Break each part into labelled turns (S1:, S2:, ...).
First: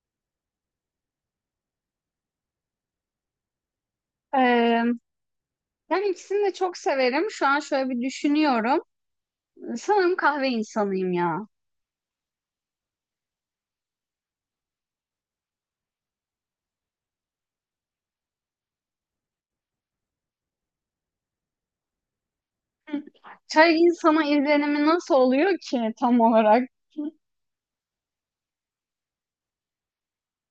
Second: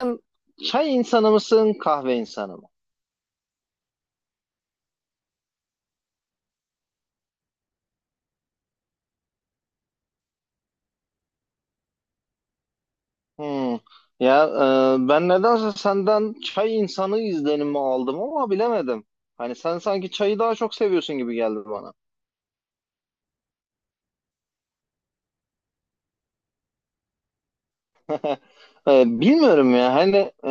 S1: Sen çay insanı mısın, kahve insanı mı?
S2: Ee, yani ikisini de çok severim. Şu an şöyle bir düşünüyorum. Sanırım kahve insanıyım ya.
S1: Hmm. Ya ben nedense senden çay insanı izlenimi aldım ama bilemedim. Hani sen sanki çayı daha çok seviyorsun gibi geldi bana.
S2: Hı. Çay insana izlenimi nasıl oluyor ki tam olarak?
S1: Bilmiyorum ya hani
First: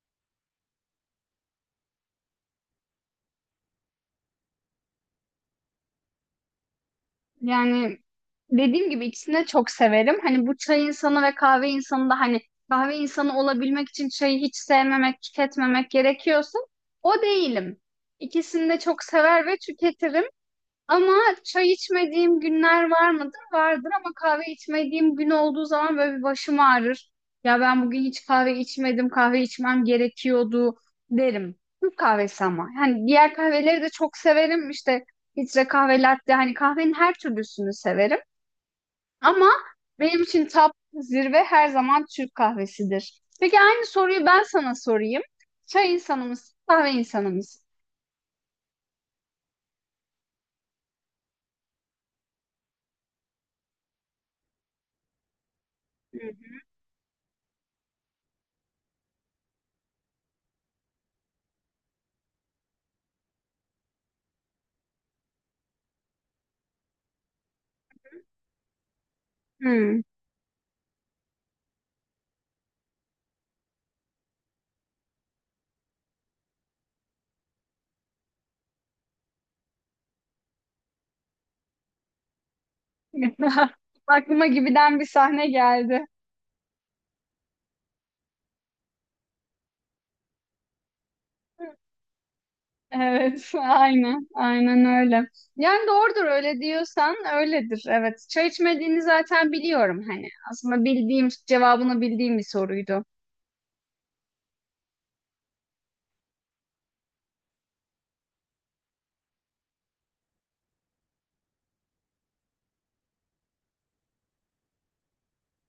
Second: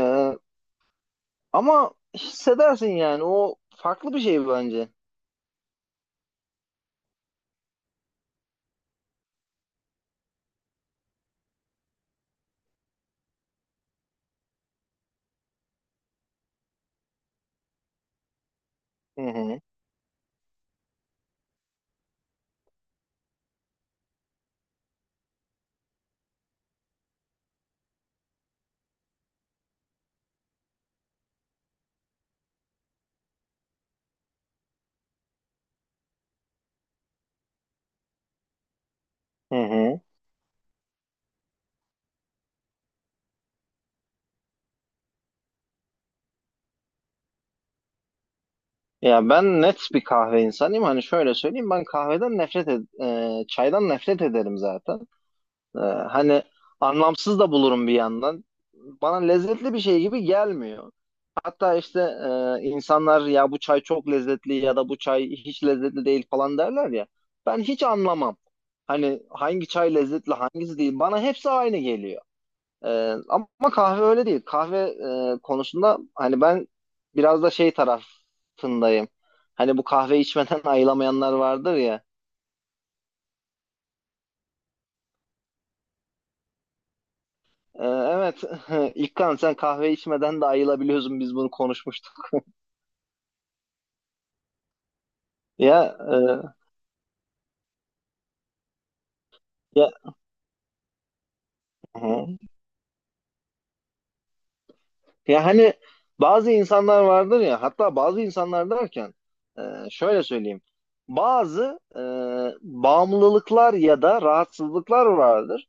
S1: ama hissedersin yani o farklı bir şey bence.
S2: Yani dediğim gibi ikisini de çok severim. Hani bu çay insanı ve kahve insanı da hani kahve insanı olabilmek için çayı hiç sevmemek, tüketmemek gerekiyorsa o değilim. İkisini de çok
S1: Hı
S2: sever ve
S1: hı.
S2: tüketirim. Ama çay içmediğim günler var mıdır? Vardır ama kahve içmediğim gün olduğu zaman böyle bir başım ağrır. Ya ben bugün hiç kahve içmedim, kahve içmem gerekiyordu derim. Türk kahvesi ama. Yani diğer kahveleri de çok severim. İşte filtre kahve, latte hani kahvenin her türlüsünü severim. Ama
S1: Hı hı.
S2: benim için top zirve her zaman Türk kahvesidir. Peki aynı soruyu ben sana sorayım. Çay insanımız, kahve insanımız.
S1: Ya ben net bir kahve insanıyım. Hani şöyle söyleyeyim, ben kahveden nefret çaydan nefret ederim zaten. Ee,
S2: Hı.
S1: Hani anlamsız da bulurum bir yandan. Bana lezzetli bir şey gibi gelmiyor. Hatta işte insanlar ya bu çay çok lezzetli ya da bu çay hiç lezzetli değil falan derler ya. Ben hiç anlamam. Hani hangi çay
S2: Hı.
S1: lezzetli hangisi değil. Bana hepsi aynı geliyor. Ama kahve öyle değil. Kahve konusunda hani ben biraz da şey tarafındayım. Hani bu kahve içmeden ayılamayanlar vardır ya.
S2: Aklıma gibiden bir sahne geldi.
S1: Evet, İlkan, sen kahve içmeden de ayılabiliyorsun. Biz bunu konuşmuştuk.
S2: Evet, aynen, aynen öyle. Yani
S1: Ya
S2: doğrudur
S1: e,
S2: öyle diyorsan öyledir. Evet, çay içmediğini zaten
S1: ya
S2: biliyorum hani. Aslında bildiğim, cevabını bildiğim
S1: hı.
S2: bir soruydu.
S1: Ya hani bazı insanlar vardır ya. Hatta bazı insanlar derken şöyle söyleyeyim. Bazı bağımlılıklar ya da rahatsızlıklar vardır.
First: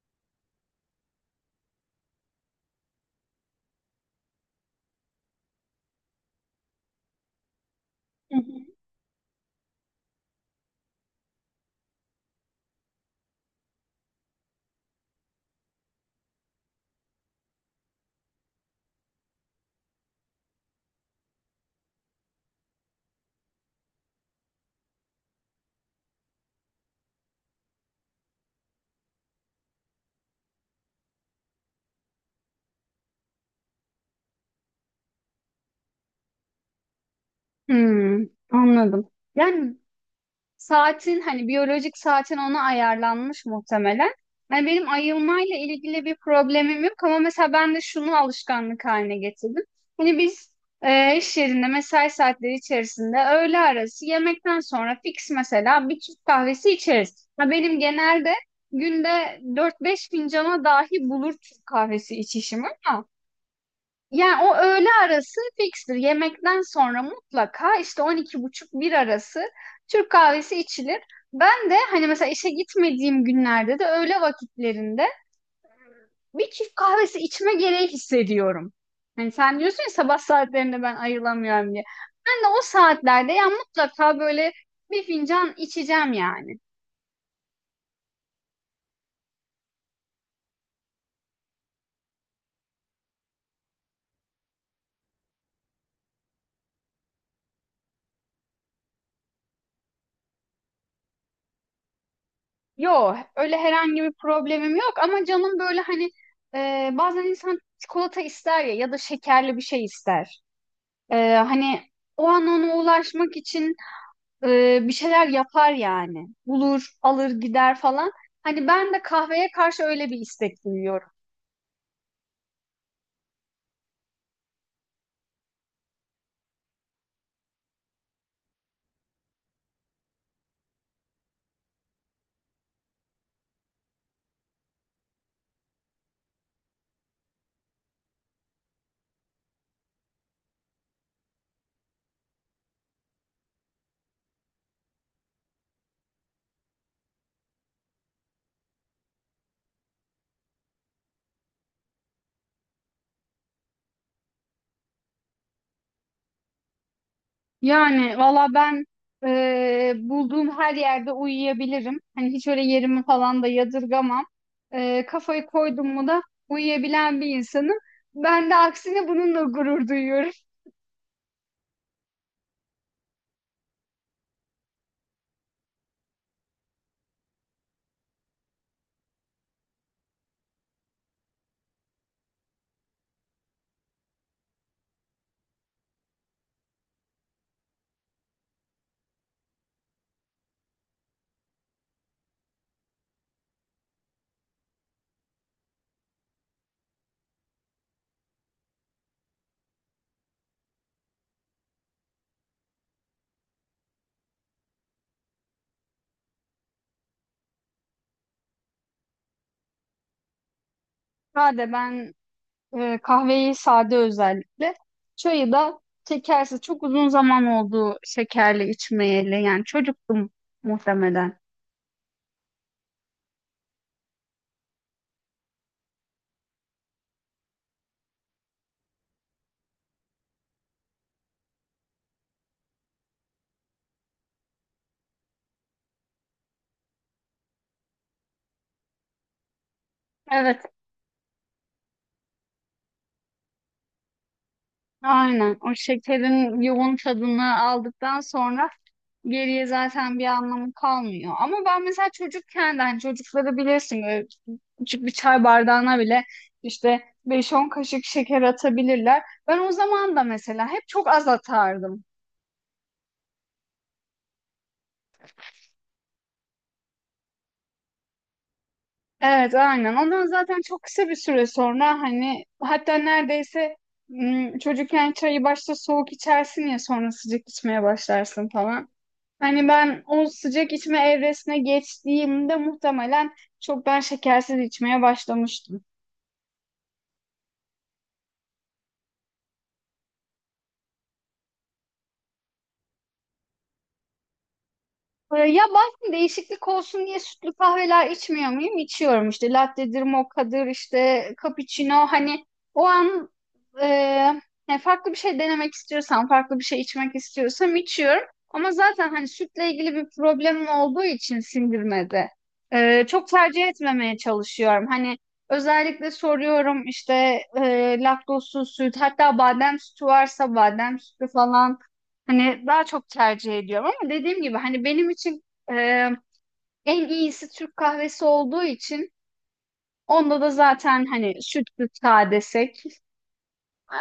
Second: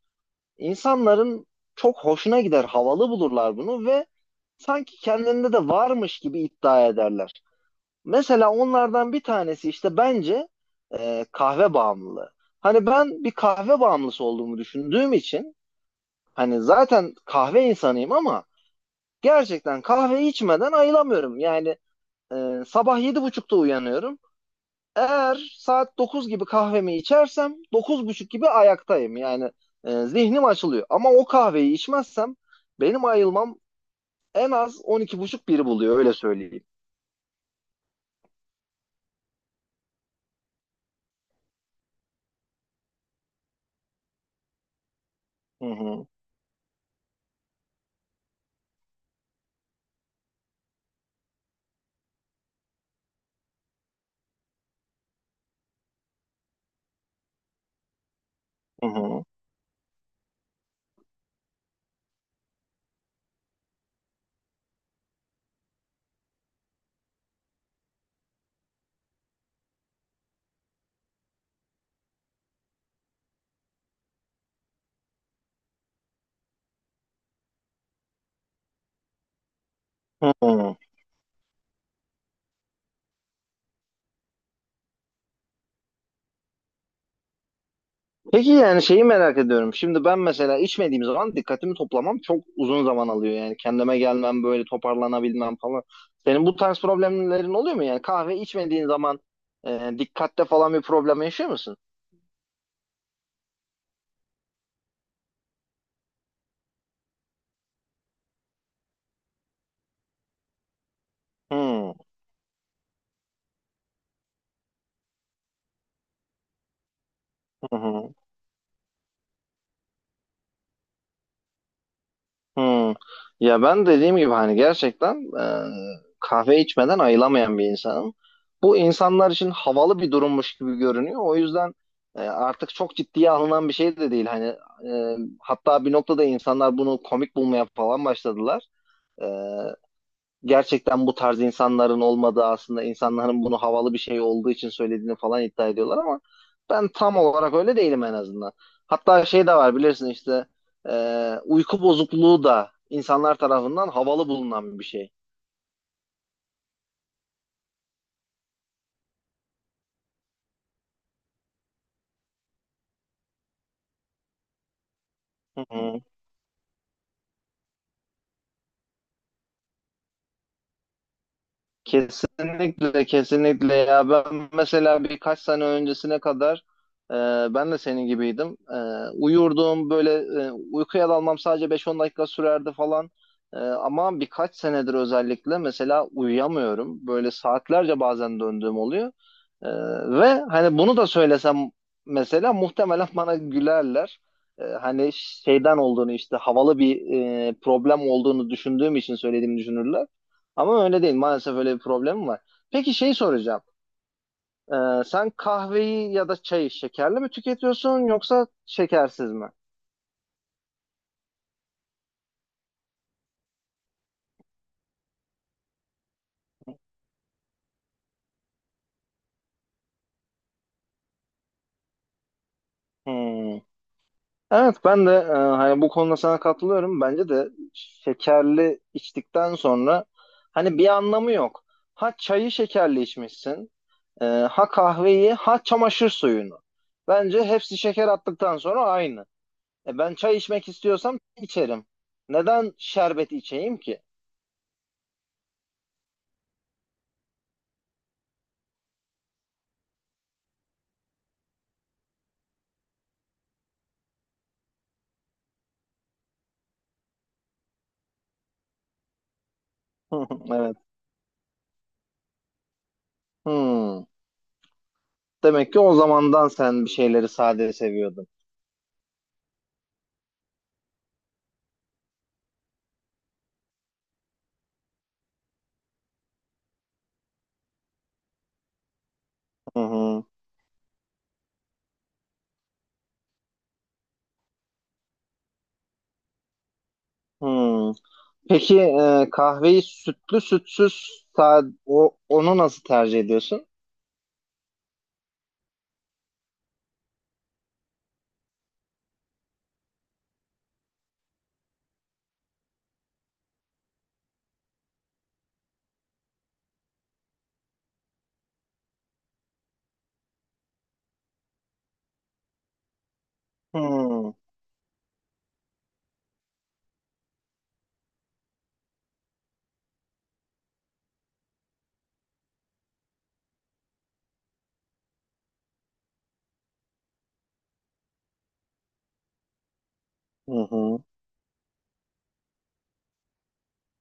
S1: İnsanların çok hoşuna gider, havalı bulurlar bunu ve sanki kendinde de varmış gibi iddia ederler.
S2: Hı
S1: Mesela
S2: hı.
S1: onlardan bir tanesi işte bence kahve bağımlılığı. Hani ben bir kahve bağımlısı olduğumu düşündüğüm için hani zaten kahve insanıyım ama gerçekten kahve içmeden ayılamıyorum. Yani sabah 7:30'da uyanıyorum. Eğer saat 9 gibi kahvemi içersem 9:30 gibi ayaktayım. Yani zihnim açılıyor. Ama o kahveyi içmezsem benim ayılmam en az 12:30 1'i buluyor, öyle söyleyeyim.
S2: Hmm, anladım. Yani saatin hani biyolojik saatin ona ayarlanmış muhtemelen. Hani benim ayılmayla
S1: Hı
S2: ilgili
S1: hı,
S2: bir problemim yok ama mesela ben de şunu alışkanlık haline getirdim. Hani biz iş yerinde mesai saatleri içerisinde öğle arası yemekten sonra fix mesela bir Türk kahvesi içeriz. Ha, benim genelde
S1: hı hı,
S2: günde dört beş fincana dahi bulur Türk kahvesi içişim ama yani o öğle arası fikstir. Yemekten sonra mutlaka işte 12:30 bir arası Türk kahvesi içilir. Ben de hani mesela işe gitmediğim günlerde de öğle vakitlerinde bir Türk kahvesi içme gereği hissediyorum. Hani sen diyorsun ya sabah
S1: hı hı.
S2: saatlerinde ben ayrılamıyorum diye. Ben de o saatlerde ya mutlaka böyle bir fincan içeceğim yani.
S1: Peki, yani şeyi merak ediyorum. Şimdi ben mesela içmediğim zaman dikkatimi toplamam çok uzun zaman alıyor. Yani kendime gelmem, böyle toparlanabilmem falan. Senin bu tarz problemlerin oluyor mu? Yani kahve içmediğin zaman dikkatte falan bir problem yaşıyor musun?
S2: Yok öyle herhangi bir problemim yok ama canım böyle hani bazen insan çikolata ister ya ya da şekerli bir şey ister. Hani
S1: Hmm.
S2: o an ona ulaşmak için bir şeyler yapar yani. Bulur, alır, gider falan. Hani ben de kahveye karşı öyle bir istek duyuyorum.
S1: Hmm. Ya ben dediğim gibi hani gerçekten kahve içmeden ayılamayan bir insanım. Bu insanlar için havalı bir durummuş gibi görünüyor. O yüzden artık çok ciddiye alınan bir şey de değil. Hani hatta bir noktada insanlar bunu komik bulmaya falan başladılar. E, Gerçekten bu tarz insanların olmadığı, aslında insanların bunu havalı bir şey olduğu için söylediğini falan iddia ediyorlar ama ben tam olarak öyle değilim en azından. Hatta şey de var, bilirsin işte, uyku bozukluğu da insanlar tarafından havalı bulunan bir şey.
S2: Yani valla ben bulduğum her yerde uyuyabilirim. Hani hiç öyle yerimi falan da yadırgamam. Kafayı
S1: Hı
S2: koydum
S1: hı.
S2: mu da uyuyabilen bir insanım. Ben de aksine bununla gurur duyuyorum.
S1: Kesinlikle, kesinlikle. Ya ben mesela birkaç sene öncesine kadar e, ben de senin gibiydim. Uyurdum böyle, uykuya dalmam sadece beş on dakika sürerdi falan. Ama birkaç senedir özellikle mesela uyuyamıyorum. Böyle saatlerce bazen döndüğüm oluyor. Ee, Ve hani bunu da söylesem mesela muhtemelen bana gülerler. Hani şeyden olduğunu, işte havalı bir problem olduğunu düşündüğüm için söylediğimi düşünürler. Ama öyle değil. Maalesef öyle bir problemim var. Peki, şey soracağım. Sen kahveyi ya da çayı şekerli mi tüketiyorsun, yoksa şekersiz mi?
S2: Hadi ben kahveyi sade özellikle. Çayı da şekersiz. Çok uzun zaman oldu şekerli içmeyeli. Yani çocuktum muhtemelen.
S1: Hmm. Evet, ben de hani bu konuda sana katılıyorum. Bence de şekerli içtikten sonra hani bir anlamı yok. Ha çayı şekerli içmişsin. Ee, ha kahveyi, ha çamaşır suyunu. Bence hepsi şeker attıktan sonra aynı. Ben çay
S2: Evet,
S1: içmek istiyorsam çay içerim. Neden şerbet içeyim ki?
S2: aynen. O şekerin yoğun tadını aldıktan sonra geriye zaten bir anlamı kalmıyor. Ama ben mesela çocukken de hani çocukları bilirsin böyle küçük bir çay bardağına bile işte beş on kaşık şeker atabilirler. Ben o zaman da mesela
S1: Evet.
S2: hep çok az atardım.
S1: Hmm. Demek ki o zamandan sen bir şeyleri sade seviyordun.
S2: Evet, aynen. Ondan zaten çok kısa bir süre sonra hani hatta neredeyse çocukken çayı başta soğuk içersin ya sonra sıcak içmeye başlarsın falan. Hani
S1: Hı
S2: ben
S1: hı.
S2: o sıcak içme evresine geçtiğimde muhtemelen çoktan şekersiz içmeye başlamıştım.
S1: Hmm. Peki, kahveyi sütlü, sütsüz, sade, onu nasıl tercih ediyorsun?
S2: Ya bazen değişiklik olsun diye sütlü kahveler içmiyor muyum? İçiyorum işte latte'dir, mokka'dır, işte cappuccino hani o an e, yani farklı bir şey denemek istiyorsam, farklı bir şey içmek istiyorsam içiyorum. Ama zaten hani sütle ilgili bir problemim olduğu için sindirmede çok tercih etmemeye
S1: Hmm.
S2: çalışıyorum. Hani özellikle soruyorum işte laktozsuz süt hatta badem sütü varsa badem sütü falan. Hani daha çok tercih ediyorum ama dediğim gibi hani benim için e, en iyisi Türk kahvesi olduğu için onda da
S1: Hı hı.
S2: zaten hani sütlü sade desek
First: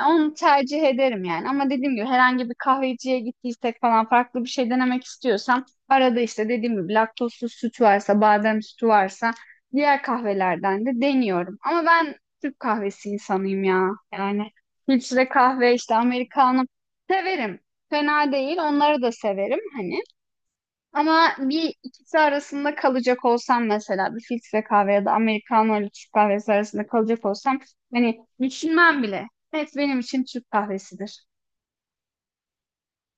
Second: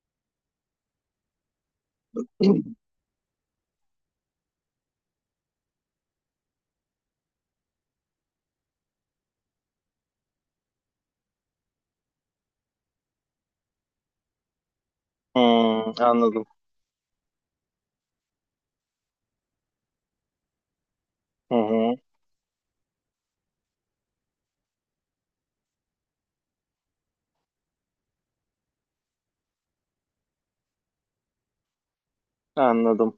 S2: onu tercih ederim yani. Ama dediğim gibi herhangi bir kahveciye gittiysek falan farklı bir şey denemek istiyorsam arada işte dediğim gibi laktozsuz süt varsa, badem sütü varsa diğer kahvelerden de deniyorum. Ama ben Türk kahvesi insanıyım ya. Yani filtre kahve
S1: Hmm,
S2: işte
S1: anladım.
S2: Amerikanım severim. Fena değil. Onları da severim hani. Ama
S1: Hı
S2: bir
S1: hı.
S2: ikisi arasında kalacak olsam mesela bir filtre kahve ya da americano ile Türk kahvesi arasında kalacak olsam hani düşünmem bile. Evet benim için Türk kahvesidir.
S1: Anladım.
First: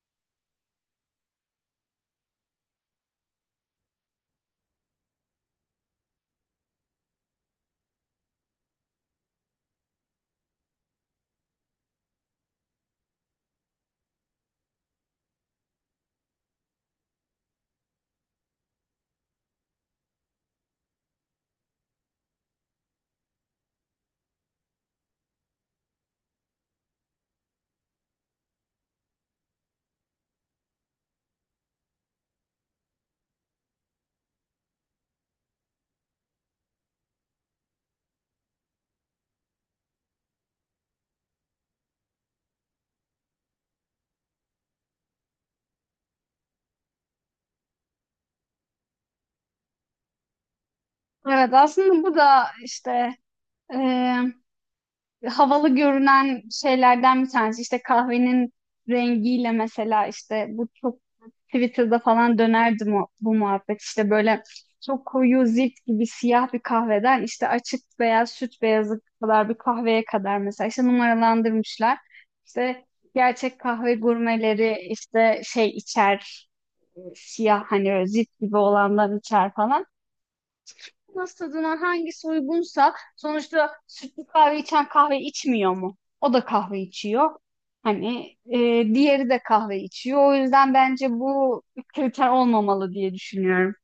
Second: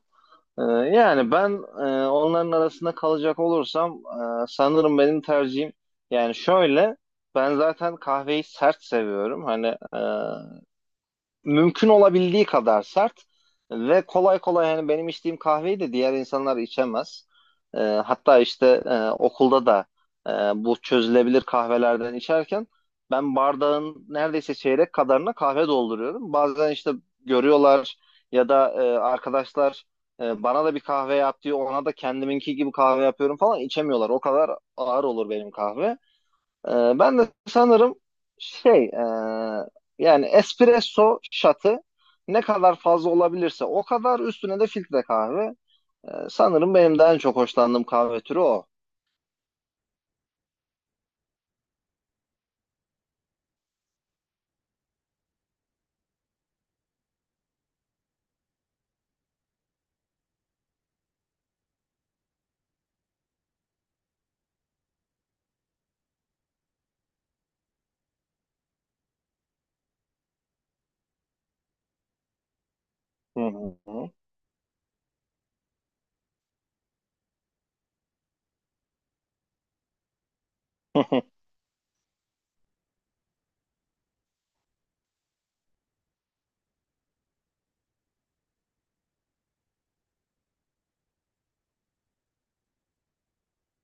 S1: Ee, Yani ben onların arasında kalacak olursam sanırım benim tercihim, yani şöyle, ben zaten kahveyi sert seviyorum. Hani e, mümkün olabildiği kadar sert ve kolay kolay yani benim içtiğim kahveyi de diğer insanlar içemez. Ee, Hatta işte okulda da e, bu çözülebilir kahvelerden içerken ben bardağın neredeyse çeyrek kadarına kahve dolduruyorum. Bazen işte görüyorlar, ya da arkadaşlar bana da bir kahve yap diyor, ona da kendiminki gibi kahve yapıyorum, falan, içemiyorlar. O kadar ağır olur benim kahve. Ben de sanırım şey, yani espresso şatı ne kadar fazla olabilirse, o kadar üstüne de filtre kahve. Sanırım benim de en çok hoşlandığım kahve türü o.
S2: Evet, aslında bu da işte e, havalı görünen şeylerden bir tanesi. İşte kahvenin rengiyle mesela işte bu çok Twitter'da falan dönerdi bu muhabbet. İşte böyle çok koyu zift gibi siyah bir kahveden işte açık beyaz süt beyazı kadar bir kahveye kadar mesela işte numaralandırmışlar. İşte
S1: Hı
S2: gerçek
S1: hı.
S2: kahve gurmeleri işte şey içer, siyah hani öyle zift gibi olandan içer falan. Nasıl tadına hangisi uygunsa sonuçta sütlü kahve içen kahve içmiyor mu? O da kahve içiyor. Hani diğeri de kahve içiyor. O yüzden bence bu kriter olmamalı diye düşünüyorum.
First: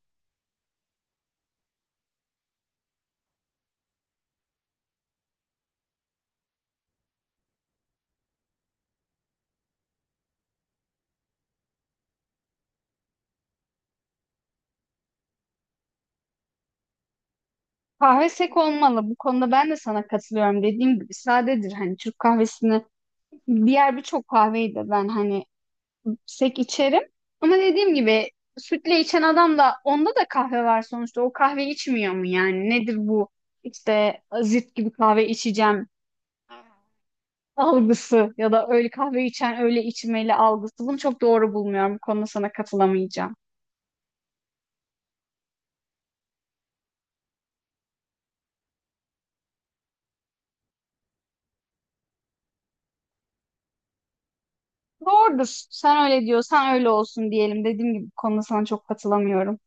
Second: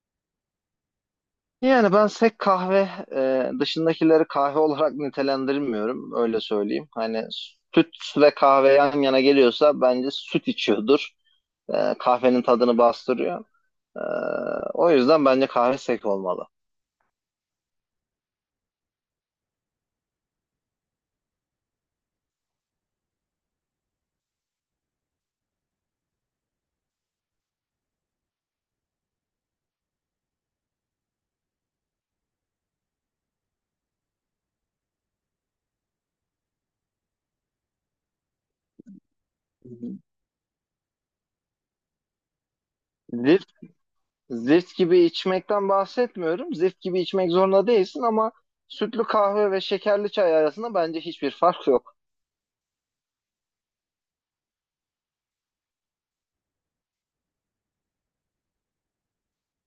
S1: Yani ben sek kahve dışındakileri kahve olarak nitelendirmiyorum, öyle söyleyeyim. Hani süt ve kahve yan yana geliyorsa bence süt içiyordur. Kahvenin tadını bastırıyor. E, O yüzden bence kahve sek olmalı.
S2: Kahve sek olmalı. Bu konuda ben de sana katılıyorum. Dediğim gibi sadedir. Hani Türk kahvesini diğer birçok kahveyi de ben hani sek içerim. Ama dediğim gibi sütle içen adam da onda da kahve var sonuçta. O kahve içmiyor mu yani? Nedir bu işte zift gibi kahve içeceğim algısı ya da öyle kahve içen öyle içmeli algısı. Bunu çok doğru bulmuyorum. Bu konuda sana katılamayacağım.
S1: Zift gibi içmekten bahsetmiyorum. Zift gibi içmek zorunda değilsin ama sütlü kahve ve şekerli çay arasında bence hiçbir fark yok.
S2: Doğrudur. Sen öyle diyorsan öyle olsun diyelim. Dediğim gibi bu konuda sana çok katılamıyorum.